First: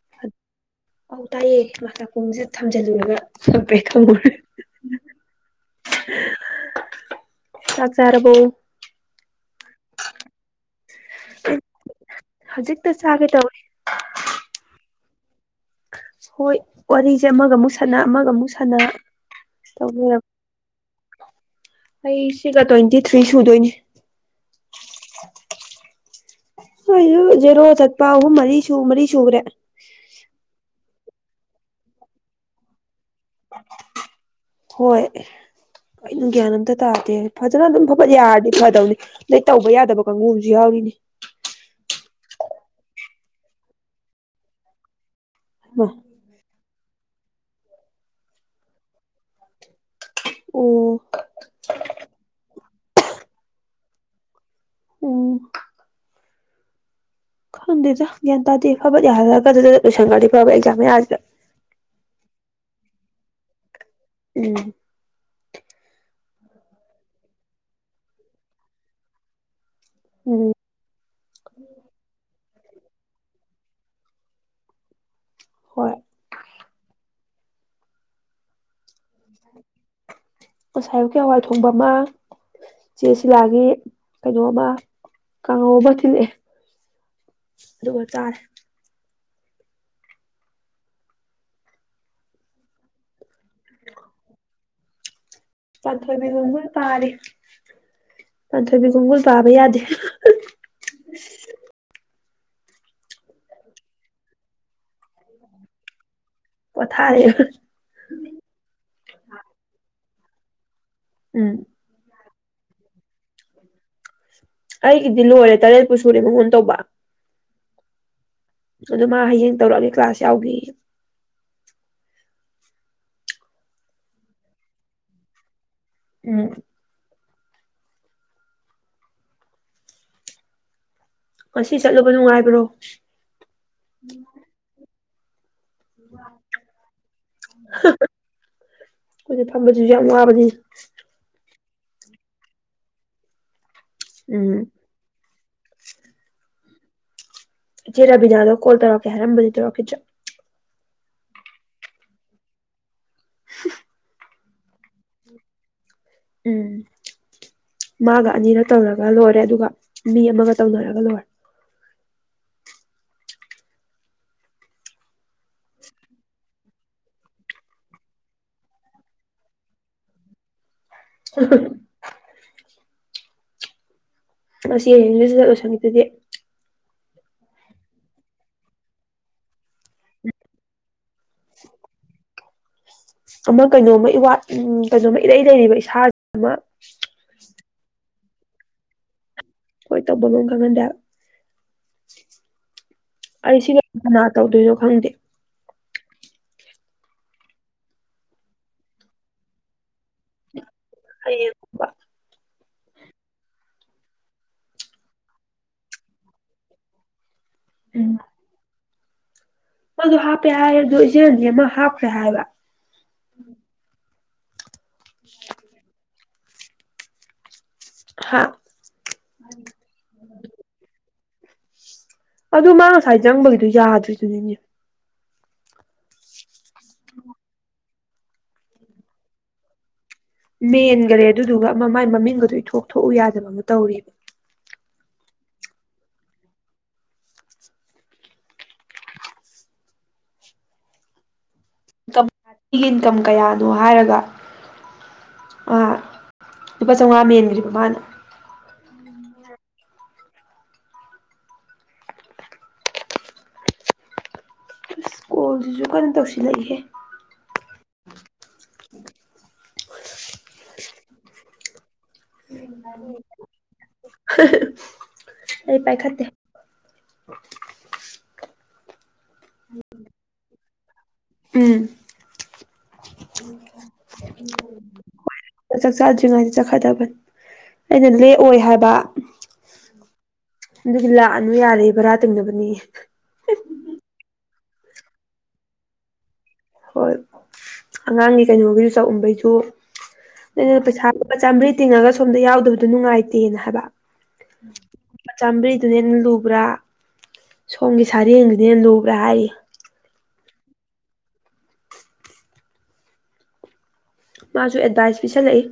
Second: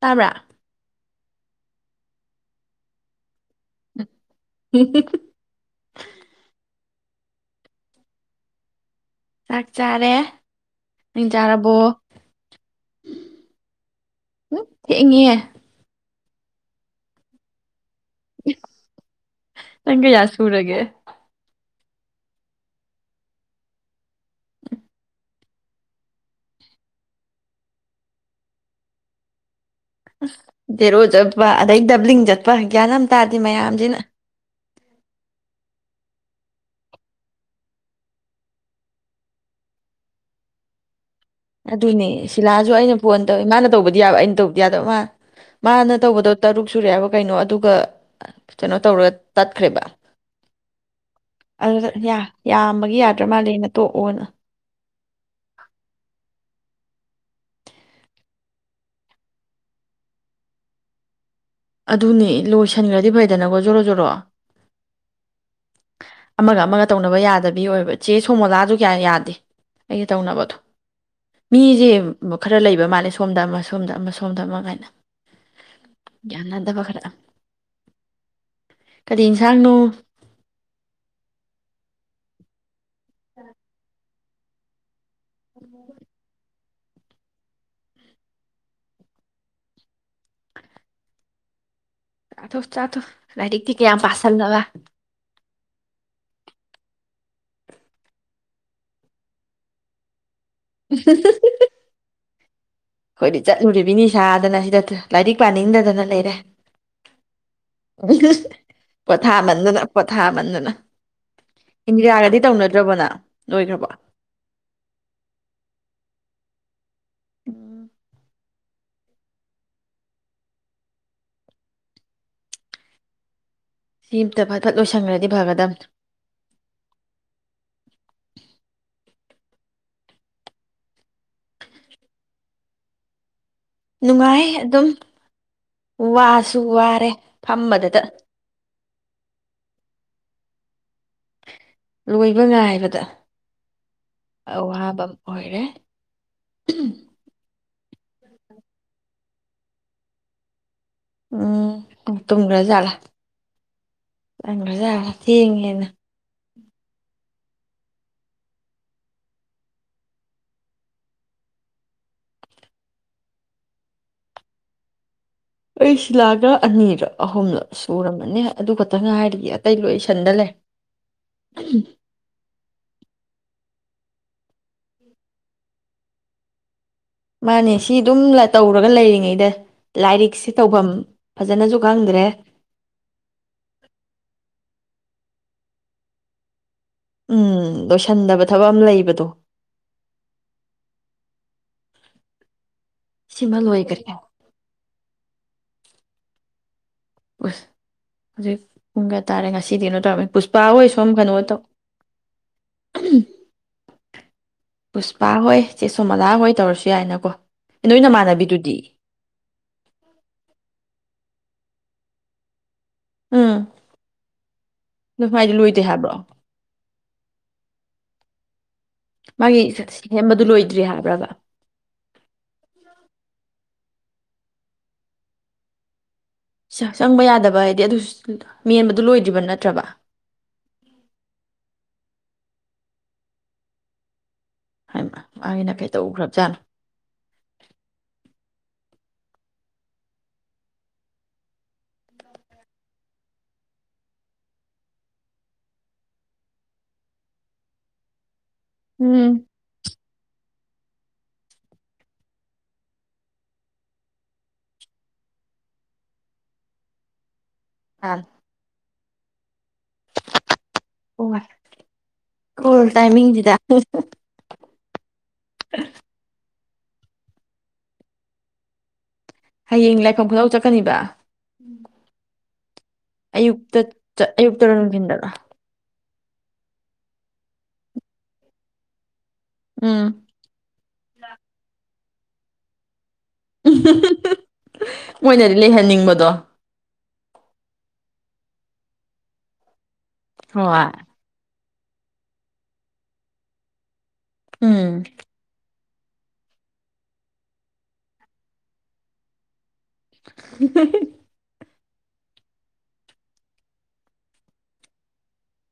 ꯇꯥꯕ꯭ꯔ ꯑꯧ ꯇꯥꯏꯌꯦ ꯃꯥ ꯅꯥꯀꯣꯡꯁꯦꯗ ꯊꯝꯖꯤꯜꯂꯨꯔꯒ ꯍꯥꯏꯐꯦꯠ ꯈꯪꯉꯨꯔꯦ [unintelligible] ꯆꯥꯛ ꯆꯥꯔꯕꯣ ꯆꯥꯛ ꯆꯥꯔꯦ ꯅꯡ ꯆꯥꯔꯕꯣ ꯍꯧꯖꯤꯛꯇ ꯆꯥꯒꯦ ꯇꯧꯔꯦ ꯊꯦꯛꯉꯦ ꯍꯣꯏ ꯋꯥꯔꯤꯁꯦ ꯑꯃꯒ ꯑꯃꯨꯛ ꯁꯅ ꯑꯃꯒ ꯑꯃꯨꯛ ꯁꯅ ꯅꯪ ꯀꯌꯥ ꯇꯧꯕꯤꯔꯕ ꯁꯨꯔꯒꯦ ꯑꯩ ꯁꯤꯒ ꯇ꯭ꯋꯦꯟꯇꯤ ꯊ꯭ꯔꯤ ꯁꯨꯗꯣꯏꯅꯤ [unintelligible] ꯍ ꯖꯦꯔꯣ ꯆꯠꯄ ꯑꯍꯨꯝ ꯃꯔꯤ ꯁ ꯃꯔꯤ ꯁꯨꯈ꯭ꯔꯦ ꯎꯝ ꯖꯦꯔꯣ ꯆꯠꯄ ꯑꯗꯩ ꯗꯕ꯭ꯂꯤꯡ ꯆꯠꯄ ꯒ꯭ꯌꯥꯟꯝ ꯇꯥꯔꯗꯤ ꯃꯌꯥꯝꯁꯤꯅ ꯍꯣꯏ ꯑꯩꯅ ꯒ꯭ꯌꯥꯟ ꯑꯝꯇ ꯇꯥꯗꯦ ꯐꯖꯅ ꯑꯗꯨꯝ ꯐ ꯌꯥꯔꯗꯤ ꯐꯗꯧꯅꯤ ꯑꯗꯩ ꯇꯧꯕ ꯌꯥꯗꯕ ꯀꯥꯡꯕꯨ ꯑꯃꯁꯁꯨ ꯌꯥꯎꯔꯤꯅꯤ ꯑꯗꯨꯅꯦ ꯁꯤꯂꯥꯁꯨ ꯑꯩꯅ ꯐꯣꯟ ꯇꯧꯋꯤ ꯃꯥꯅ ꯇꯧꯕꯗꯤ ꯌꯥꯕ ꯑꯩꯅ ꯇꯧꯕꯗꯤ ꯌꯥꯗꯕ ꯃꯥ ꯍꯩꯃꯥ ꯃꯥꯅ ꯇꯧꯕꯗꯣ ꯇꯔꯨꯛ ꯁꯨꯔꯦ ꯍꯥꯏꯕ ꯀꯩꯅꯣ ꯑꯗꯨꯒ ꯀꯩꯅꯣ ꯇꯧꯔꯒ ꯇꯠꯈ꯭ꯔꯦꯕ ꯑꯣ ꯑꯗꯨ ꯌꯥꯝꯕꯒꯤ ꯌꯥꯗ꯭ꯔ ꯃꯥꯜꯂꯅ ꯇꯣꯛꯑꯣꯅ ꯑꯣ ꯈꯪꯗꯦꯗ ꯒ꯭ꯌꯥꯟ ꯇꯥꯗꯦ ꯐꯕ ꯌꯥꯜꯂꯒ ꯑꯗꯨ ꯂꯣꯏꯁꯟꯉꯔꯗꯤ ꯐꯕ ꯑꯦꯛꯖꯥꯝ ꯌꯥꯁꯤ ꯑꯗꯨꯅꯦ ꯂꯣꯏꯁꯤꯟꯈ꯭ꯔꯗꯤ ꯐꯩꯗꯅꯀꯣ ꯖꯣꯔꯣ ꯖꯣꯔꯣ ꯎꯝ ꯑꯃꯒ ꯑꯃꯒ ꯇꯧꯅꯕ ꯌꯥꯗꯕꯤ ꯑꯣꯏꯕ ꯆꯦ ꯁꯣꯃꯣꯂꯥꯁꯨ ꯀꯌꯥ ꯌꯥꯗꯦ ꯑꯩꯒ ꯎꯝ ꯇꯧꯅꯕꯗꯣ ꯃꯤꯁꯦ ꯈꯔ ꯂꯩꯕ ꯃꯥꯜꯂꯦ ꯁꯣꯝꯗ ꯁꯣꯝꯗ ꯑꯃ ꯁꯣꯝꯗ ꯑꯃ ꯀꯥꯏꯅ ꯍꯣꯏ ꯌꯥꯌꯥꯅꯗꯕ ꯈꯔ ꯀꯔꯤ ꯏꯟꯁꯥꯡꯅꯣ ꯑꯣꯁꯥꯌꯨꯀꯤ ꯑꯋꯥꯏ ꯊꯣꯡꯕ ꯑꯃ ꯆꯦ ꯁꯤ ꯂꯒꯦ ꯀꯩꯅꯣꯕ ꯀ ꯑꯣꯕ ꯊꯤꯟꯦ ꯑꯗꯨꯒ ꯆꯥꯔꯦ ꯆꯥꯊꯣꯛ ꯆꯥꯊꯣꯛ ꯂꯥꯏꯔꯤꯛꯇꯤ ꯀꯌꯥꯝ ꯄꯥꯁꯤꯜꯕ ꯄꯥꯟꯊꯣꯏꯕꯤ ꯈꯣꯡꯒꯨꯜ ꯄꯥꯔꯦ ꯄꯥꯟꯊꯣꯏꯕꯤ ꯈꯣꯡꯒꯨꯜ ꯄꯥꯕ ꯌꯥꯗꯦ [unintelligible] ꯍꯣꯏꯗꯤ ꯆꯠꯂꯨꯔꯤꯕꯅꯤ ꯁꯥꯗꯅ ꯁꯤꯗ ꯂꯥꯏꯔꯤꯛ ꯄꯥꯅꯤꯡꯗꯗꯅ ꯂꯩꯔꯦ ꯄꯣꯊꯥꯔꯦ ꯀꯊꯥ ꯃꯥꯟꯗꯅ ꯀꯊꯥ ꯃꯗꯨꯅ ꯎꯝ ꯏ ꯑꯔꯗꯤ ꯇꯧꯅꯗ꯭ꯔꯕꯅ ꯅꯣꯏꯈ꯭ꯔꯕ ꯑꯩꯒꯤꯗꯤ ꯂꯣꯏꯔꯦ ꯇꯔꯦꯠꯄꯨ ꯁꯨꯔꯦ ꯃꯉꯣꯟ ꯇꯧꯕ ꯎꯝ, ꯑꯗꯨ ꯃꯥ ꯍꯌꯦꯡ ꯇꯧꯔꯛꯑꯒꯦ ꯀ꯭ꯂꯥꯁ ꯌꯥꯎꯈꯤ ꯁꯤ ꯑꯝꯇ ꯐꯠ ꯐꯠ ꯂꯣꯏꯁꯟꯈ꯭ꯔꯗꯤ ꯐꯒꯗꯗꯝ ꯎꯝ [unintelligible] ꯉꯁꯤ ꯆꯠꯂꯨꯕ ꯅꯨꯡꯉꯥꯏꯕ꯭ꯔꯣ ꯅꯨꯡꯉꯥꯏ ꯑꯗꯨꯝ ꯋꯥꯁꯨ ꯋꯥꯔꯦ ꯐꯝꯕꯗꯇ ꯑꯩꯖꯤ ꯐꯝꯕꯕꯁꯤꯁꯨ ꯌꯥꯝ ꯋꯥꯕꯗꯤ [unintelligible] ꯂꯣꯏꯕ ꯉꯥꯏꯕꯗ ꯎꯝ ꯋꯥꯕꯝ ꯑꯣꯏꯣꯏꯔꯦ ꯎꯝ ꯆꯦꯔꯥꯕꯤꯖꯗꯣ ꯀꯣꯜ ꯇꯧꯔꯛꯀꯦ ꯍꯥꯏꯔꯝꯕꯗꯤ ꯇꯧꯔꯛꯀꯦ ꯎꯝ ꯇ꯭ꯔꯖꯂ [unintelligible] ꯆꯪ꯭ꯔꯖꯥ ꯊꯦꯡꯉꯦꯅ ꯎꯝ ꯃꯥꯒ ꯑꯅꯤꯔ ꯇꯧꯔꯒ ꯂꯣꯏꯔꯦ ꯑꯗꯨꯒ ꯃꯤ ꯑꯃꯒ ꯇꯧꯅꯔꯒ ꯂꯣꯏꯔꯦ ꯑꯩ ꯁꯤꯂꯥꯒ ꯑꯅꯤꯔꯛ ꯑꯍꯨꯝꯂꯛ ꯁꯨꯨꯔꯝꯃꯅꯦ ꯑꯗꯨ ꯈꯛꯇꯪ ꯉꯥꯏꯔꯤꯒ ꯑꯇꯩ ꯂꯣꯏꯁꯟꯗꯂꯦ [unintelligible] ꯑꯁꯤ ꯌꯦꯁꯤ ꯆꯠꯂꯣꯏꯁꯪꯒꯤꯗꯨꯗꯤ ꯃꯥꯅꯦ ꯁꯤ ꯑꯗꯨꯝ ꯇꯧꯔꯒ ꯂꯩꯔꯤꯉꯩꯗ ꯂꯥꯏꯔꯤꯛꯁꯤ ꯇꯧꯐꯝ ꯐꯖꯅꯁꯨ ꯈꯪꯗ꯭ꯔꯦ ꯑꯃ ꯀꯩꯅꯣꯝꯃ ꯏꯠ ꯎ ꯀꯩꯅꯣꯝꯃ ꯏꯔꯩ ꯂꯩꯔꯤꯕ ꯏꯁꯥꯁꯤ ꯑꯃ ꯎꯝ ꯂꯣꯏꯁꯤꯟꯗꯕ ꯊꯕꯛ ꯑꯃ ꯂꯩꯕꯗꯣ ꯍꯣꯏ ꯇꯧꯕꯅꯣ ꯈꯪꯍꯟꯗꯦ ꯁꯤꯃ ꯑꯩ ꯁꯤꯅ ꯂꯣꯏꯈ꯭ꯔꯦ ꯀꯅꯥ ꯇꯧꯗꯣꯏꯅꯣ ꯈꯪꯗꯦ ꯑꯁ ꯍꯧꯖꯤꯛ ꯄꯨꯡ ꯀꯌꯥ ꯇꯥꯔꯦ ꯉꯁꯤꯗꯤꯩꯅꯣ ꯇꯧꯔꯝꯃꯤ ꯄꯨꯁꯄꯥ ꯑꯣꯏꯁꯨ ꯑꯌꯦꯄꯥ ꯄꯨꯁꯄꯥ ꯍꯣꯏ ꯆꯦꯁꯨꯣ ꯑꯂꯥ ꯍꯣꯏ ꯇꯧꯔꯁꯨ ꯌꯥꯏꯅꯀꯣ ꯅꯣꯏ ꯅꯃꯥꯟꯅꯕꯤꯗꯨꯗꯤ ꯃ ꯍꯥꯞꯄꯦ ꯍꯥꯏ ꯑꯗꯨ ꯏꯆꯦꯅꯤ ꯑꯃ ꯍꯥꯞꯈ꯭ꯔꯦ ꯍꯥꯏꯕ ꯑꯝ ꯅꯥꯏꯗꯤ ꯂꯣꯏꯗꯦ ꯍꯥꯏꯕ꯭ꯔꯣ ꯍꯥꯥ ꯃꯥꯒꯤ ꯁꯦꯝꯕꯗꯨ ꯂꯣꯏꯗ꯭ꯔꯤ ꯍꯥꯏꯕ꯭ꯔꯥꯒ ꯑꯗꯨ ꯃꯥ ꯉꯁꯥꯏ ꯆꯪꯕꯒꯤꯗꯨꯣ ꯌꯥꯗꯣꯏ ꯑꯗꯨꯔꯤ ꯆꯪꯕ ꯌꯥꯗꯕ ꯍꯥꯏꯗꯤ ꯑꯗꯨꯁꯨ ꯃꯦꯟꯕꯗꯨ ꯂꯣꯏꯗ꯭ꯔꯤꯕ ꯅꯠꯇ꯭ꯔꯕ ꯃꯦꯟꯈꯔꯦ ꯑꯗꯨꯗꯨꯒ ꯑꯃ ꯃꯥꯏ ꯃꯃꯤꯡꯒꯗꯣ ꯏꯊ ꯊꯣꯛꯎ ꯌꯥꯗꯕꯅ ꯇꯧꯔꯤꯕꯔꯤꯕ ꯑꯩꯅ ꯀꯩꯗꯧꯈ꯭ꯔꯕꯖꯥꯠꯅꯣ ꯝ ꯃꯤꯒꯤ ꯏꯟꯀꯝ ꯀꯌꯥꯅꯣ ꯍꯥꯏꯔꯒ ꯂꯨꯄꯥ ꯆꯥꯝꯃꯉꯥ ꯃꯦꯟꯈ꯭ꯔꯤꯕ ꯃꯥꯅ ꯎꯝ ꯁ꯭ꯨꯜꯁꯨ ꯀꯟꯅ ꯇꯧꯁꯤꯜꯂꯛꯏꯍꯦ ꯑꯥ ꯑꯣ ꯑꯩ ꯄꯥꯏꯈꯠꯇꯦ [unintelligible] ꯍꯌꯦꯡ ꯂꯥꯏꯐꯝ ꯈꯨꯗꯧ ꯆꯠꯀꯅꯤꯕ ꯎꯝ ꯑꯌꯨꯛꯇ ꯆꯠ ꯑꯌꯨꯛꯇꯔꯣ ꯅꯨꯡꯊꯤꯟꯗꯔꯣ ꯆꯥꯛ ꯆꯥꯗ꯭ꯔꯤꯉꯩꯗ ꯆꯠꯈꯗꯕꯅꯤ ꯑꯩꯅ ꯂꯦꯛꯑꯣꯏ ꯍꯥꯏꯕ ꯎꯝ ꯑꯗꯨꯗꯤ ꯂꯥꯛꯑꯅꯨ ꯌꯥꯔꯦꯕ꯭ꯔꯥ ꯇꯤꯡꯅꯕꯅꯤ ꯃꯣꯏꯅꯗꯤ ꯂꯩꯍꯟꯅꯤꯡꯕꯗꯣ ꯍꯣꯏ ꯑꯉꯥꯡꯒꯤ ꯀꯩꯅꯣꯒꯤꯁꯨ ꯆꯥꯛꯎꯝꯕꯩꯁꯨ ꯍꯣꯏ ꯄꯩꯁꯥ ꯆꯝꯕ꯭ꯔꯤ ꯇꯤꯡꯉꯒ ꯁꯣꯝꯗ ꯌꯥꯎꯗꯕꯗꯨꯣ ꯅꯨꯡꯉꯥꯏꯇꯦꯅ ꯍꯥꯏꯕ ꯎꯝ ꯆꯝꯔꯤ ꯑꯗꯨꯅ ꯍꯦ ꯂꯨꯕ꯭ꯔꯥ ꯁꯣꯝꯒꯤ ꯁꯥꯔꯦꯡꯗꯨꯅꯦ ꯂꯨꯕ꯭ꯔꯥ ꯍꯥꯏꯔꯤ [unintelligible] ꯃꯥꯁꯨ ꯑꯦꯗꯚꯥꯏꯁ ꯄꯤꯁꯜꯂꯛꯏ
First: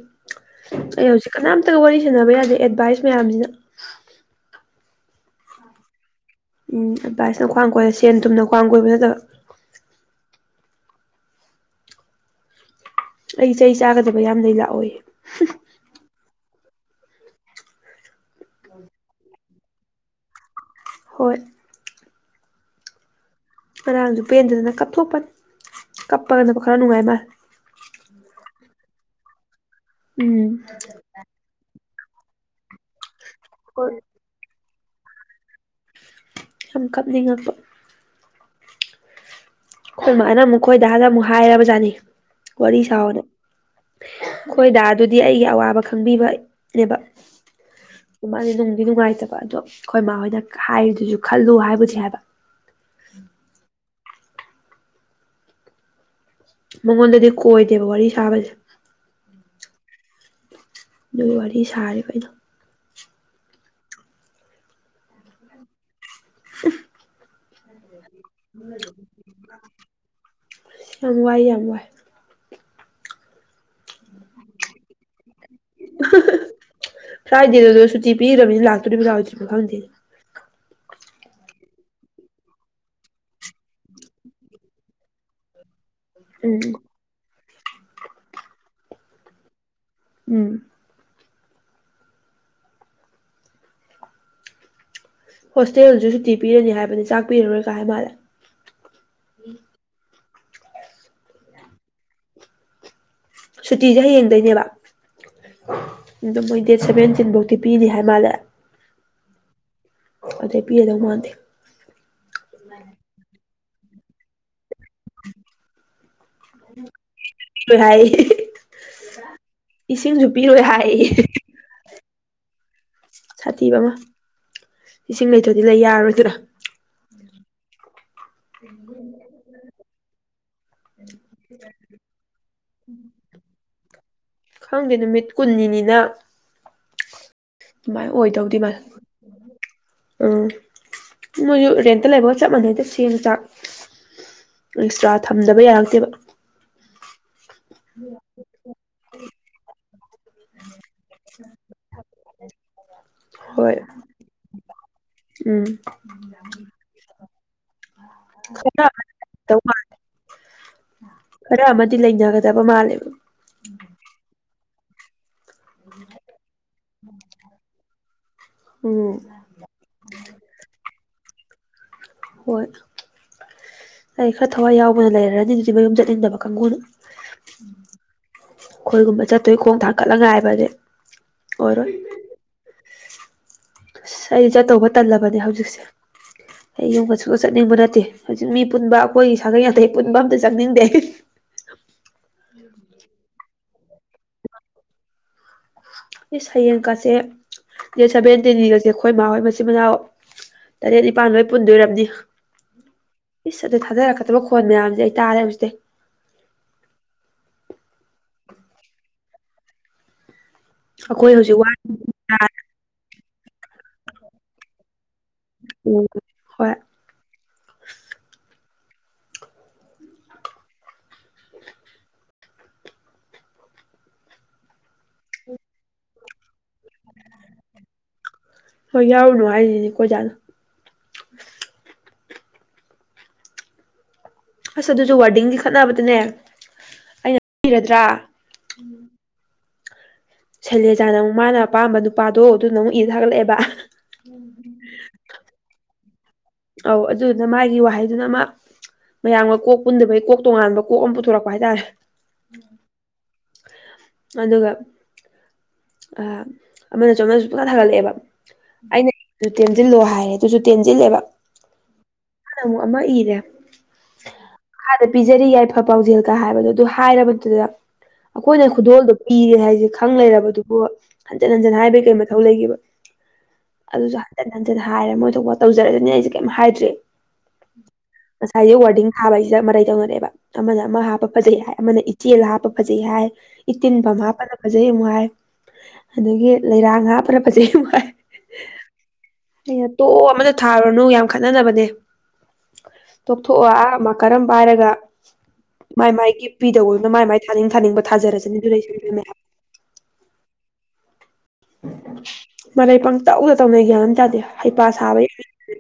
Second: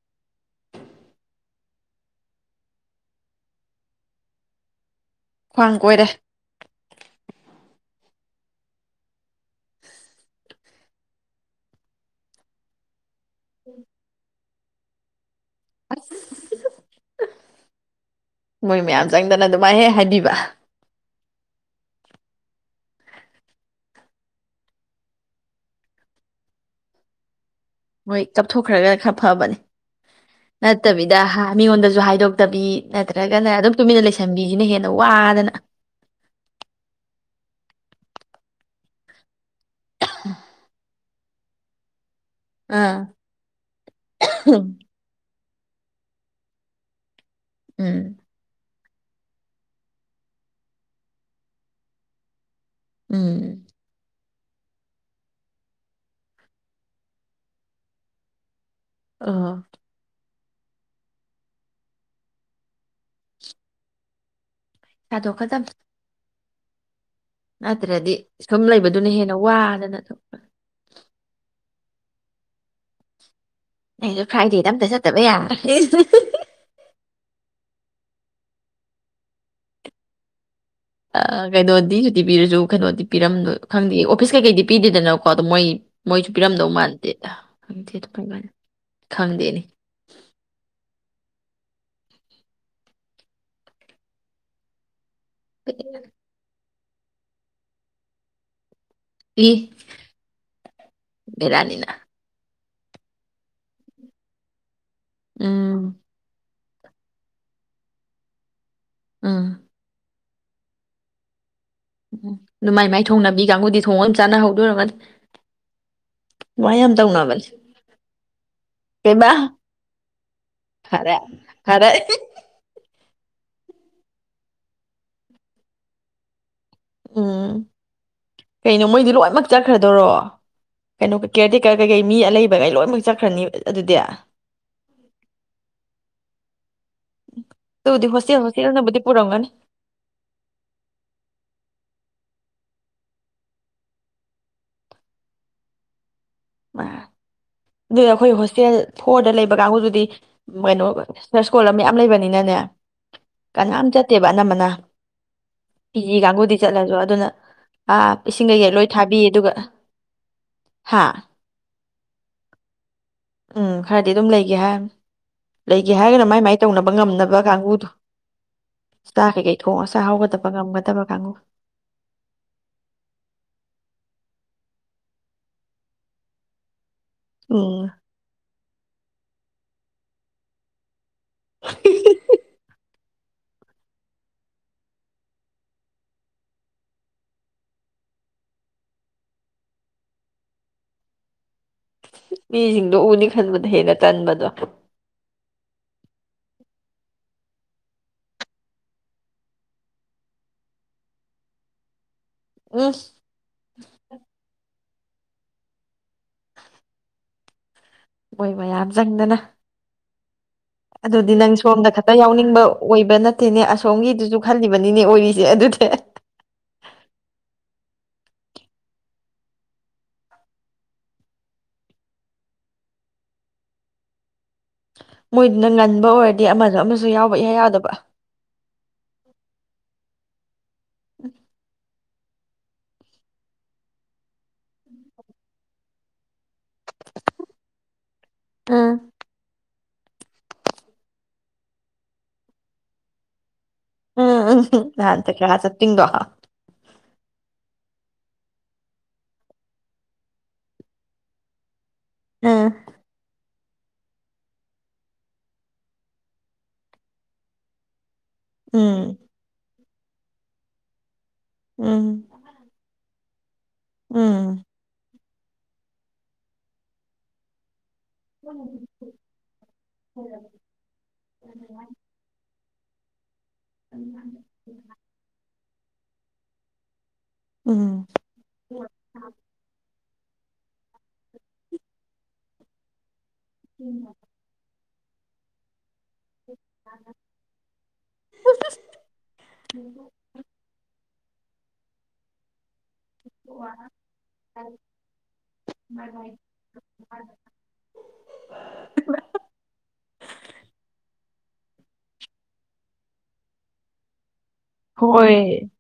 ꯑꯩ ꯍꯧꯖꯤꯛ ꯀꯅꯥꯝꯇꯒ ꯋꯥꯔꯤ ꯁꯥꯟꯅꯕ ꯌꯥꯗꯦ ꯑꯦꯗꯚꯥꯏꯁ ꯃꯌꯥꯝꯁꯤꯅ ꯈ꯭ꯋꯥꯡ ꯀꯣꯏꯔꯦ ꯎꯝ ꯑꯦꯗꯚꯥꯏꯁꯅ ꯈ꯭ꯋꯥꯡ ꯀꯣꯏꯔꯦ ꯁꯦꯟ ꯊꯨꯝꯅ ꯈ꯭ꯋꯥꯡ ꯀꯣꯏꯕ ꯅꯠꯇꯕ ꯑꯩ ꯆꯩ ꯆꯥꯒꯗꯕ ꯌꯥꯝ ꯂꯩ ꯂꯥꯎ ꯑꯣꯏ [unintelligible] ꯃꯣꯏ ꯃꯌꯥꯝ ꯆꯪꯗꯅ ꯑꯗꯨꯃꯥꯏꯅ ꯍꯦꯛ ꯍꯥꯏꯕꯤꯕ ꯍꯣꯏ ꯉꯥꯡꯔꯡꯁꯨ ꯄꯦꯟꯗꯗꯅ ꯀꯞꯊꯣꯛꯄꯅꯤ ꯀꯞꯄꯒꯅ ꯈꯔ ꯅꯨꯡꯉꯥꯏ ꯃꯥꯜ ꯍꯣꯏ ꯀꯞꯊꯣꯛꯈ꯭ꯔꯒ ꯈꯔ ꯐꯕꯅꯦ ꯎꯝ ꯅꯠꯇꯕꯤꯗ ꯍꯥ ꯃꯤꯉꫭꯟ ꯨ ꯍꯥꯏꯗꯣꯛꯇꯕꯤ ꯅꯠꯇ ꯒꯅ ꯑꯗꯨꯝ ꯍꯣꯏ ꯇꯨꯃꯤꯟꯅ ꯂꯩꯁꯟꯕꯤꯁꯤꯅ ꯍꯦꯟꯅ ꯑ ꯋꯥꯗꯅ ꯌꯥꯝ ꯀꯞꯅꯤꯡꯉꯛꯄ ꯑꯈꫭꯏ ꯃꯥꯅ ꯑꯃꯨꯛ ꯑꯈꫭꯏ ꯗꯥꯗ ꯑꯃꯨꯛ ꯍꯥꯏꯔꯕꯖꯥꯠꯅꯤ ꯋꯥꯔꯤ ꯑꯥ ꯁꯥꯎꯅ ꯑꯩꯈꯣꯏꯗꯤꯗꯨꯗꯤ ꯑꯩꯒ ꯑꯋꯥꯕ ꯈꯪꯕꯤꯕꯅꯦꯕ ꯎꯝ ꯏꯕꯅꯤꯑꯗꯨ ꯅꯨꯡꯉꯥꯏꯇꯕ ꯑꯗꯣ ꯑꯩꯈꯣꯏ ꯃꯥ ꯍꯣꯏꯅ ꯍꯥꯏꯔꯤꯗꯨꯁꯨ ꯈꯜꯂꯨ ꯍꯥꯏꯕꯨꯗꯨ ꯍꯥꯏꯕ ꯎꯝ ꯃꯉꯣꯟꯗꯗꯤ ꯀꯣꯏꯗꯦꯕ ꯋꯥꯔꯤ ꯁꯥꯕꯁꯦ ꯑꯥ ꯑꯗꯨꯒ ꯋꯥꯔꯤ ꯁꯥꯔꯦꯕ ꯑꯩꯗꫭ ꯁꯥꯗꫭꯛ ꯀꯗꯥꯃꯤ [inaudible] ꯅꯠꯇ꯭ꯔꯗꯤ ꯁꯨꯝ ꯂꯩꯕꯗꯨꯅ ꯍꯦꯟꯅ ꯋꯥꯗꯅ ꯁꯨꯝ ꯌꯥꯝ ꯋꯥꯏ ꯌꯥꯝ ꯋꯥꯏ ꯑꯩꯖꯨ ꯐ꯭ꯔꯥꯏꯗꯦꯗ ꯑꯝꯇ ꯆꯠꯇꯕ ꯌꯥꯔꯔꫭꯏ ꯑꯩꯁꯨ ꯄꯤꯗꯕꯤꯗ ꯂꯥꯛꯇꯨꯔꯤꯕ ꯂꯥꯛꯑꫭꯏꯗꯨꯔꯤꯕ ꯈꯪꯗꯦꯅꯦ ꯀꯩꯅꯣꯗꯤ ꯁꯨꯇꯤ ꯄꯤꯔꯁꯨ ꯀꯩꯅꯣꯗꯤ ꯄꯤꯔꯝꯗꯣ ꯈꯪꯗꯦ ꯑꯣꯐꯤꯁ ꯀꯩꯀꯩꯗꯤ ꯄꯤꯗꯦꯗꯅꯀꯣ ꯑꯗꯣ ꯃꯣꯏ ꯃꯣꯏꯁꯨ ꯄꯤꯔꯝꯗꯧ ꯎꯝ ꯃꯥꯟꯗꯦꯗ ꯈꯪꯗꯦ ꯑꯗꯨ ꯀꯔꯝ ꯀꯟꯅꫭ ꯈꯪꯗꯦꯅꯦ ꯎꯝ ꯍꯣꯁꯇꯦꯜꯁꯨ ꯁꯨꯇꯤ ꯄꯤꯔꯅꯤ ꯍꯥꯏ ꯍꯥꯏꯕꯅꯤ ꯆꯥꯛꯄꯤꯔꯔꯣꯏ ꯀꯥ ꯍꯥꯏ ꯃꯥꯜꯂꯦ ꯑꯤ ꯕꯦꯔꯅꯤꯅ ꯁꯨꯇꯤꯁꯦ ꯍꯌꯦꯡꯗꯩꯅꯦꯕ ꯎꯝ [unintelligible] ꯑꯗꯨ ꯃꫭꯏ ꯗꯦꯠ ꯁꯚꯦꯟꯇꯤꯟ ꯐꯧꯗꯤ ꯄꯤꯅꯤ ꯍꯥꯏ ꯃꯥꯜꯂꯦ ꯑꯥ ꯑꯗꯩ ꯄꯤꯒꯗꯧ ꯃꯟꯗꯦ ꯎꯝ ꯃꯥꯏ ꯃꯥꯏ ꯊꯣꯡꯅꯕꯤ ꯀꯥꯡꯒꯨꯗꯤ ꯊꯣꯡꯉꯥ ꯌꯥꯝ ꯆꯥꯅ ꯍꯧꯗꯣꯏꯔꯒꯅꯤ ꯃꯥꯏ ꯌꯥꯝ ꯇꯧꯅꯕꯅꯦ ꯄꯤꯔꯣꯏ ꯍꯥꯏ ꯀꯩꯕꯥ ꯏꯁꯤꯡꯁꯨ ꯄꯤꯔꯣꯏ ꯍꯥꯏ ꯐꯔꯦ ꯐꯔꯦ ꯁꯥꯊꯤꯕ ꯑꯃ ꯏꯁꯤꯡ ꯂꯩꯊꯣꯏꯗꯤ ꯂꯩ ꯌꯥꯔꯣꯏꯗꯔ ꯎꯥ ꯀꯩꯅꯣ ꯃꯣꯏꯗꯤ ꯂꯣꯏꯅꯃꯛ ꯆꯠꯈ꯭ꯔꯗꯣꯔꯣ ꯀꯩꯅꯣ ꯀꯦꯌꯔ ꯇꯦꯛꯀꯔ ꯀꯩꯀꯩ ꯃꯤ ꯑ ꯂꯩꯕꯒꯩ ꯂꯣꯏꯅꯃꯛ ꯆꯠꯈ꯭ꯔꯅꯤ ꯑꯗꯨꯗꯤ ꯈꯪꯗꯦ ꯅꯨꯃꯤꯠ ꯀꯨꯟꯅꯤꯅꯤꯅ ꯑꯗꯨꯕꯨꯗꯤ ꯑꯗꯨꯃꯥꯏꯅ ꯍꯣꯁꯇꯦꯜ ꯑꯣꯏꯗꯧꯗꯤ ꯃꯥꯜꯂꯦ ꯍꯣꯁꯇꯦꯜꯅꯕꯨꯗꯤ ꯄꯨꯔꯝꯒꯅꯤ ꯎꯝ ꯃꯣꯏꯁꯨ ꯔꯦꯟꯇ ꯂꯩꯕꯒ ꯆꯞ ꯃꯥꯟꯅꯩꯗ ꯆꯤꯟꯖꯥꯛ ꯑꯦꯛꯁꯇ꯭ꯔꯥ ꯊꯝꯗꯕ ꯌꯥꯔꯛꯇꯦꯕ ꯑ ꯑꯗꯨ ꯑꯩꯈꯣꯏ ꯍꯣꯁꯇꯦꯜ ꯐꯣꯔꯗ ꯂꯩꯕꯒꯈꯖꯤꯗꯤ ꯀꯩꯅꯣ ꯁꯔꯁꯀꯣꯜ ꯑꯃ ꯃ ꯌꯥꯝ ꯂꯩꯕꯅꯤꯅꯅꯦ ꯍꯣꯏ ꯀꯅꯥꯝ ꯆꯠꯇꯦꯕ ꯑꯅꯝꯕꯅ ꯎꯝ ꯍꯤ ꯀꯥꯡꯕꯨꯨꯗꯤ ꯆꯠꯂꯁꯨ ꯑꯗꯨꯅ ꯑꯥ ꯏꯁꯤꯡꯒꯒ ꯈꯔ ꯂꯣꯏ ꯊꯥꯕꯤꯌꯦ ꯑꯃꯗꯤ ꯑꯗꯨꯒ ꯍꯥꯥ ꯈꯔ ꯑꯃꯗꯤ ꯂꯩꯅꯒꯗꯕ ꯃꯥꯜꯂꯦꯕ ꯎꯝ ꯈꯔꯗꯤ ꯑꯗꯨꯝ ꯂꯩꯒꯦ ꯍꯥꯏ ꯂꯩꯒꯦ ꯍꯥꯏꯔꯒꯅ ꯃꯥꯏ ꯃꯥꯏ ꯇꯧꯅꯕ ꯉꯝꯅꯕ ꯀꯥꯡꯕꯨꯗꯣ ꯎꯝ ꯆ ꯀꯩꯀꯩ ꯊꯣꯡ ꯑꯁ ꯍꯒꯗꯕ ꯉꯝꯒꯗꯕ ꯊꯉꯣ ꯍꯣꯏ ꯑꯩ ꯈꯔ ꯊꯋꯥꯏ ꯌꯥꯎꯕꯅ ꯂꯩꯔꯅꯤ ꯑꯗꯨꯗꯤ ꯃꯌꯨꯝ ꯆꯠꯅꯤꯡꯗꯕ ꯀꯥꯡꯕꯨꯅ ꯑꯣ ꯑꯩꯈꯣꯏꯒꯨꯝꯕ ꯆꯠꯇꯣꯏ ꯈꯣꯡ ꯊꯥꯡꯀꯠꯂ ꯉꯥꯏ ꯍꯥꯏꯕꯁ ꯑꯣꯏꯔ ꯑꯁ ꯑꯩꯗꯤ ꯆꯠꯇꯧꯕ ꯇꯜꯂꯕꯅꯦ ꯍꯧꯖꯤꯛꯁꯦ ꯑꯩ ꯌꯨꯝꯗ ꯁꯨꯡ ꯆꯠꯅꯤꯡꯕ ꯅꯠꯇꯦ ꯍꯧꯖꯤꯛ ꯃꯤ ꯄꯨꯟꯕ ꯑꯩꯈꯣꯏꯒꯤ ꯁꯥꯒꯩ ꯅꯇꯩ ꯑꯩ ꯄꯨꯟꯕ ꯑꯝꯇ ꯆꯠꯅꯤꯡꯗꯦ ꯑꯩ ꯃꯤꯁꯤꯡꯗꯣ ꯎꯅꯤ ꯈꯟꯕꯗ ꯍꯦꯟꯅ ꯇꯟꯕꯗꯣ ꯏꯁ ꯍꯌꯦꯡꯀꯁꯦ ꯗꯦꯠ ꯁꯚꯦꯟꯇꯤꯟꯒꯤꯒꯁꯦ ꯑꯩꯈꯣꯏ ꯃꯥ ꯍꯣꯏ ꯃꯆꯤꯟ ꯃꯅꯥꯎ ꯇꯔꯦꯠ ꯅꯤꯄꯥꯥꯟ ꯂꯣꯏ ꯄꯨꯟꯗꯣꯏ ꯑꯣꯏꯔꯝꯅꯤ ꯎꯝ ꯏꯁ ꯑꯗꯨꯗ ꯊꯥꯗꯔꯛꯀꯗꯕ ꯈꯣꯟ ꯃꯌꯥꯝꯁꯤꯗꯤ ꯑꯗꯩ ꯇꯥꯗꯦ ꯍꯧꯖꯤꯛꯇꯩ ꯃꯣꯏ ꯃꯌꯥꯝ ꯆꯪꯗꯅ ꯑꯩꯈꯣꯏ ꯑꯗꯨꯗꯤ ꯅꯪ ꯍꯧꯖꯤꯛ ꯋꯥ ꯁꯣꯝꯗ ꯈꯛꯇ ꯌꯥꯎꯅꯤꯡꯕ ꯑꯣꯏꯕ ꯅꯠꯇꯦꯅꯦ ꯑꯁꯣꯝꯒꯤꯗꯨꯁꯨ ꯈꯜꯂꯤꯕꯅꯤꯅꯦ ꯑꯣꯏꯔꯤ ꯁꯦ ꯑꯗꯨꯗ ꯍꯣꯏ ꯃꯣꯏ ꯏꯅꯪ ꯉꯅꯕ ꯍꯥꯏ ꯗꯤ ꯑꯃꯗ ꯑꯃꯁꯨ ꯌꯥꯎꯕ ꯏꯌꯥ ꯌꯥꯗꯕ ꯍꯣꯏ ꯌꯥꯎꯔꯨꯅꯨ ꯍꯥꯏꯔꯤꯅꯦ ꯀꯣꯏꯖꯥꯠꯣ [unintelligible] ꯑꯁ ꯑꯗꯨꯁꯨ ꯋꯥꯔꯗꯤꯡꯒꯤ ꯈꯠꯅꯕꯗꯅꯦ ꯑꯩꯅꯔꯗ꯭ꯔꯥ ꯎꯝ ꯁꯩꯂꯦꯖꯥꯅ ꯑꯃꯨꯛ ꯃꯥꯅ ꯑꯄꯥꯝꯕ ꯅꯨꯄꯥꯗꯣ ꯑꯗꯨꯅ ꯑꯃꯨꯛ ꯏ ꯊꯥꯒꯠꯂꯛꯑꯦꯕ ꯎꯝ ꯆ ꯇꯤꯗꯣ ꯍꯥꯥ ꯑꯗꯨꯗꯨꯅ ꯃꯥꯒꯤ ꯋꯥꯍꯩꯗꯨꯅ ꯑꯃ ꯃꯌꯥꯝꯒ ꯀꯣꯛ ꯄꯨꯟꯗꯕꯒꯤ ꯀꯣꯛ ꯇꯣꯉꯥꯟꯕ ꯀꯣꯛ ꯑꯃ ꯄꯨꯊꯣꯔꯛꯄ ꯍꯥꯏꯇꯥꯔꯦ ꯎꯝ ꯎꯝ ꯑꯗꯨꯒ ꯑꯃꯅꯁꯨꯅꯁꯨ ꯄꯨꯨꯡꯀ ꯊꯥꯒꯠꯂꯛꯑꯦꯕ ꯎꯝ ꯑꯩꯅꯇꯁꯤꯜꯂꯣ ꯍꯥꯏꯔꯦ ꯑꯗꯨꯁꯨ ꯇꯦꯟꯁꯤꯜꯂꯦꯕ ꯎꯝ ꯗ ꯑꯃꯨꯛ ꯑꯃ ꯏꯔꯦꯥꯗ ꯄꯤꯖꯔꯤ ꯌꯥꯏꯐ ꯄꯥꯎꯖꯦꯜꯒ ꯍꯥꯏꯕꯗꯣ ꯑꯗꯨ ꯍꯥꯏꯔꯕꯗꯨꯗ ꯑꯩꯈꯣꯏꯅ ꯈꯨꯗꯣꯜꯗꯣ ꯄꯤꯔꯦ ꯍꯥꯏꯁꯦ ꯈꯪ ꯂꯩꯔꯕꯗꯨꯕꯨ ꯍꯟꯖꯤꯟ ꯍꯟꯖꯤꯟ ꯍꯥꯏꯕꯩ ꯀꯩ ꯃꯊꯧ ꯂꯩꯒꯦꯕ ꯑꯗꯨꯁꯨ ꯍꯟꯖꯤꯟ ꯍꯟꯖꯤꯟ ꯍꯥꯏꯔꯦ ꯃꯣꯏꯗ ꯇꯧꯖꯔꯦꯅꯦ ꯑꯩꯁꯦ ꯀꯩꯝ ꯍꯥꯏꯗ꯭ꯔꯤꯦ ꯎꯝ ꯉꯁꯥꯏꯒꯤ ꯋꯥꯔꯗꯤꯡ ꯊꯥꯕ ꯍꯥꯏꯁꯦ ꯃꯔꯥꯏ ꯇꯧꯅꯔꯦ ꯑꯃꯅ ꯑꯃ ꯍꯥꯞꯄ ꯐꯖꯩ ꯍꯥꯏ ꯑꯃꯅ ꯏꯆꯦꯜ ꯍꯥꯞꯄ ꯐꯖꯩ ꯍꯥꯏ ꯏ ꯇꯤꯟ ꯄ ꯃꯥꯄꯅ ꯐꯖꯩ ꯅꯨꯡꯉꯥꯏ ꯑꯗꯒꯤ ꯂꯩꯔꯥꯡ ꯉꯥꯄꯅ ꯐꯖꯩ ꯋꯥꯥꯏ ꯑ ꯉꯇꯣꯞ ꯑꯃꯇ ꯊꯥꯔꯨꯔꯨꯅꯨ ꯌꯥꯝ ꯈꯠꯅꯅꯕꯅꯦ ꯇꯣꯛꯊꯣꯛꯑꯣ ꯑꯥ ꯑꯃ ꯀꯔꯝ ꯄꯥꯏꯔꯒ ꯃꯥꯏ ꯃꯥꯏꯒꯤ ꯄꯤꯗꯧꯕꯕꯅꯣ ꯃꯥꯏ ꯃꯥꯏ ꯊꯥꯅꯤꯡ ꯊꯥꯅꯤꯡꯕ ꯊꯥꯖꯔꯁꯤꯅꯤ ꯑꯗꯨ ꯃꯔꯩ ꯄꯪꯇꯧꯗ ꯇꯧꯅꯩꯒ꯭ꯌꯥꯟ ꯇꯥꯗꯦ ꯍꯩꯄꯥ ꯁꯥꯕ ꯍꯣꯏ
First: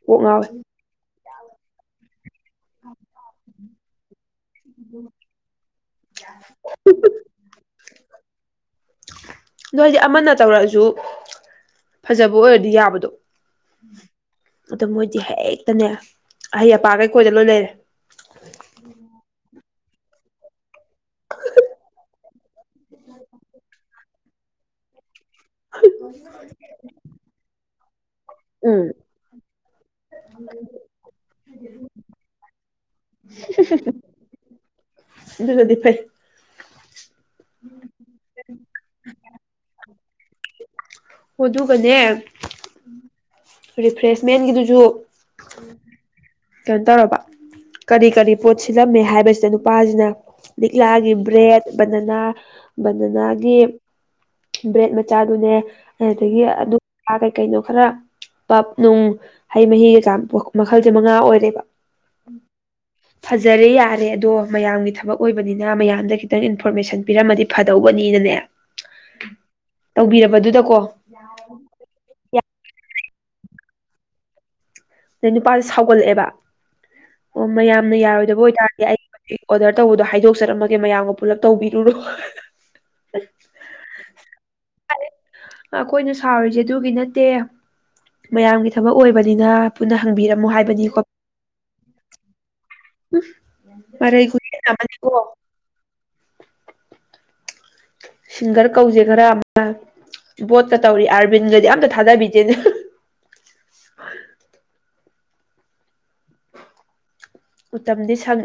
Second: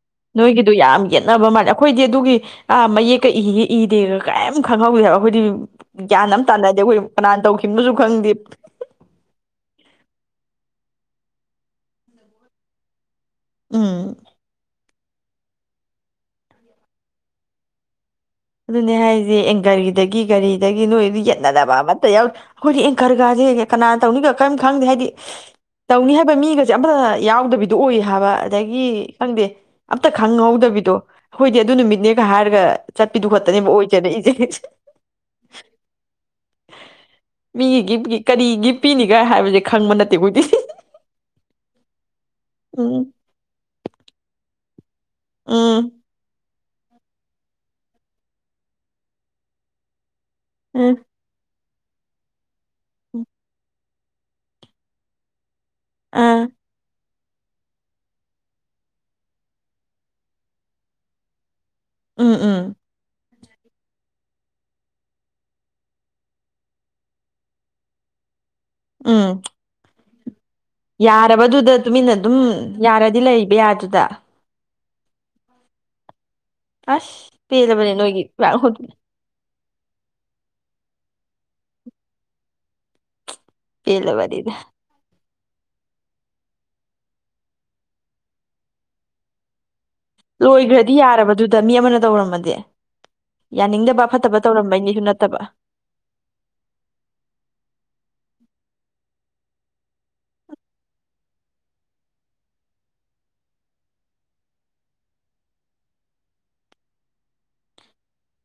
ꯀꯣꯛ ꯉꯥꯎꯋꯦ ꯅꯣꯏꯒꯤꯗꯣ ꯌꯥꯝ ꯌꯦꯠꯅꯕ ꯃꯥꯜꯂꯦ ꯑꯩꯈꯣꯏꯗꯤ ꯑꯗꯨꯒꯤ ꯑ ꯃ ꯀ ꯏꯗꯔ ꯀꯔꯤꯝ ꯈꯪꯍꯧꯗꯦ ꯍꯥꯏꯕ ꯑꯩꯈꯣꯏꯗꯤ ꯒ꯭ꯌꯥꯟ ꯑꯃ ꯇꯥꯅꯗꯦ ꯑꯩꯈꯣꯏ ꯀꯅꯥꯅ ꯇꯧꯈꯤꯕꯁꯨ ꯀꯪꯗꯤꯞ ꯑꯣ ꯍꯥꯏꯗꯤ ꯑꯃꯅ ꯇꯧꯔꯛꯑꯁꯨ ꯐꯖꯕ ꯑꯣꯏꯔꯗꯤ ꯌꯥꯕꯗꯣ ꯎꯝ ꯑꯗꯨ ꯃꯣꯏꯗꯤ ꯍꯦꯛꯇꯅꯦ ꯑꯍꯩ ꯑꯄꯥꯈꯩ ꯀꯣꯏꯗ ꯂꯣꯏ ꯂꯩꯔꯦ ꯑꯗꯨꯅꯦ ꯍꯥꯏꯁꯦ ꯑꯦꯡꯒꯔꯒꯤꯗꯒꯤ ꯀꯔꯤ ꯑꯗꯨꯗꯒꯤꯅ ꯏ ꯌꯦꯠ ꯅꯗꯕ ꯃ ꯌꯥꯎ ꯑꯩꯈꯣꯏꯗꯤ ꯑꯦꯡꯀꯔꯒꯥꯁꯦ ꯀꯅꯥꯅ ꯇꯧꯅꯤꯒ ꯀꯔꯤꯝ ꯈꯪꯗꯦ ꯍꯥꯏꯗꯤ ꯇꯧꯅꯤ ꯍꯥꯏꯕ ꯃꯤꯒꯁꯦ ꯑꯝꯇ ꯌꯥꯎꯗꯕꯤ ꯑꯣꯏ ꯊꯥꯕ ꯑꯗꯒꯤ ꯎꯝ ꯈꯪꯗꯦ ꯑꯝꯇ ꯈꯪꯍꯧꯗꯕꯤꯗꯣ ꯑꯩꯈꯣꯏꯗꯤ ꯑꯗꯨ ꯅꯨꯃꯤꯠꯅꯦꯒ ꯍꯥꯏꯔꯒ ꯗꯨ ꯈꯛꯇꯅꯦꯕ ꯑꯣꯏꯁꯦꯔ ꯏꯁꯦꯦ ꯑꯗꯨꯅꯗꯤ ꯐꯩ ꯃꯤꯒꯤ ꯒꯤ ꯀꯔꯤ ꯒꯤꯞ ꯄꯤꯅꯤꯒꯥꯏ ꯍꯥꯏꯕꯁꯦ ꯈꯪꯕ ꯅꯠꯇꯦ ꯀꯗꯤ ꯑꯗꯨꯒꯅꯦ ꯔꯤꯐ꯭ꯔꯦꯁꯃꯦꯟꯒꯤꯗꯨꯁꯨ ꯎꯝ ꯀꯩꯅꯣ ꯇꯧꯔꯕ ꯀꯔꯤ ꯀꯔꯤ ꯄꯣꯠ ꯁꯤꯜꯂꯝꯃꯦ ꯍꯥꯏꯕꯁꯤꯗ ꯅꯨꯄꯥꯁꯤꯅ ꯗꯛꯂ ꯎꯝ ꯍꯥꯏ ꯏꯕ꯭ꯔꯦ ꯕꯅꯅ ꯕꯟꯗꯅꯥꯒꯤ ꯕ꯭ꯔꯦꯠ ꯃꯆꯥꯗꯨꯅꯦ ꯑꯗꯨꯗꯒꯤ ꯑꯥ ꯑꯗꯨ ꯀꯩ ꯀꯩꯅꯣ ꯈꯔ ꯄꯞꯅꯨꯡ ꯍꯩ ꯃꯍꯤꯒ ꯆ ꯃꯈꯜꯁꯦ ꯃꯉꯥ ꯑꯣꯏꯔꯦꯕ ꯎꯝ ꯎꯝ ꯐꯖꯔꯦ ꯌꯥꯔꯦ ꯑꯗꯣ ꯃꯌꯥꯝꯒꯤ ꯊꯕꯛ ꯑꯣꯏꯕꯅꯤꯅ ꯃꯌꯥꯝꯗ ꯈꯤꯇꯪ ꯏꯟꯐꯣꯔꯃꯦꯁꯟ ꯄꯤꯔꯝꯃꯗꯤ ꯐꯗꯧꯕꯅꯤꯅꯅꯦ ꯎꯝ ꯇꯧꯕꯤꯔꯕꯗꯨꯗ ꯌꯥꯔꯕꯗꯨꯗ ꯇꯨꯃꯤꯟꯅ ꯑꯗꯨꯝ ꯌꯥꯔ ꯗꯤ ꯂꯩꯕ ꯌꯥꯗꯨꯗ ꯑꯗꯩ ꯅꯨꯄꯥꯁꯦ ꯁꯥꯎꯒꯠꯂꯛꯑꯦꯕ ꯑꯁ ꯑꯣ ꯄꯦꯜꯂꯕꯅꯤ ꯃꯌꯥꯝꯅ ꯅꯣꯏꯒꯤ ꯌꯥꯔꯣꯏꯗꯕ ꯑꯣꯏꯇꯥꯔꯗꯤ ꯍꯣꯅꯦ ꯑꯩ ꯑꯣꯔꯗꯔ ꯇꯧꯕꯗꯣ ꯍꯥꯏꯗꯣꯛꯆꯔꯝꯃꯒꯦ ꯃꯌꯥꯝꯒ ꯄꯨꯂꯞ ꯇꯧꯕꯤꯔꯨꯔꯣ ꯄꯂꯕꯔꯤꯗ ꯑꯩꯈꯣꯏꯅ ꯁꯥꯎꯔꯤꯁꯦ ꯑꯗꯨꯒꯤ ꯅꯠꯇꯦ ꯃꯌꯥꯝꯒꯤ ꯊꯕꯛ ꯑꯣꯏꯕꯅꯤꯅ ꯄꯨꯟꯅ ꯍꯪꯕꯤꯔꯝꯃꯣ ꯂꯣꯏꯈ꯭ꯔꯗꯤ ꯍꯥꯏꯕꯅꯤꯀꯣ ꯌꯥꯔꯕꯗꯨꯗꯤ ꯗ ꯃꯤ ꯑꯃꯅ ꯇꯧꯔꯝꯃꯗꯤꯦ ꯌꯥꯅꯤꯡꯗꯕ ꯃꯔꯩ ꯐꯠꯇꯕ ꯈꯨꯌꯦꯟ ꯇꯧꯔꯝꯕꯩꯅꯤꯁꯨ ꯑꯃꯅꯤꯀꯣ ꯅꯠꯇꯕ ꯁꯤꯡꯒꯔ ꯀꯧꯁꯦ ꯈꯔ ꯑꯃ ꯕꯣꯠꯀ ꯇꯧꯔꯤ ꯑꯥꯔꯕꯤꯟꯗꯗꯤ ꯑꯝꯇ ꯊꯥꯗꯕꯤꯁꯦꯅꯦ ꯎꯇꯝꯗꯤ ꯁꯪ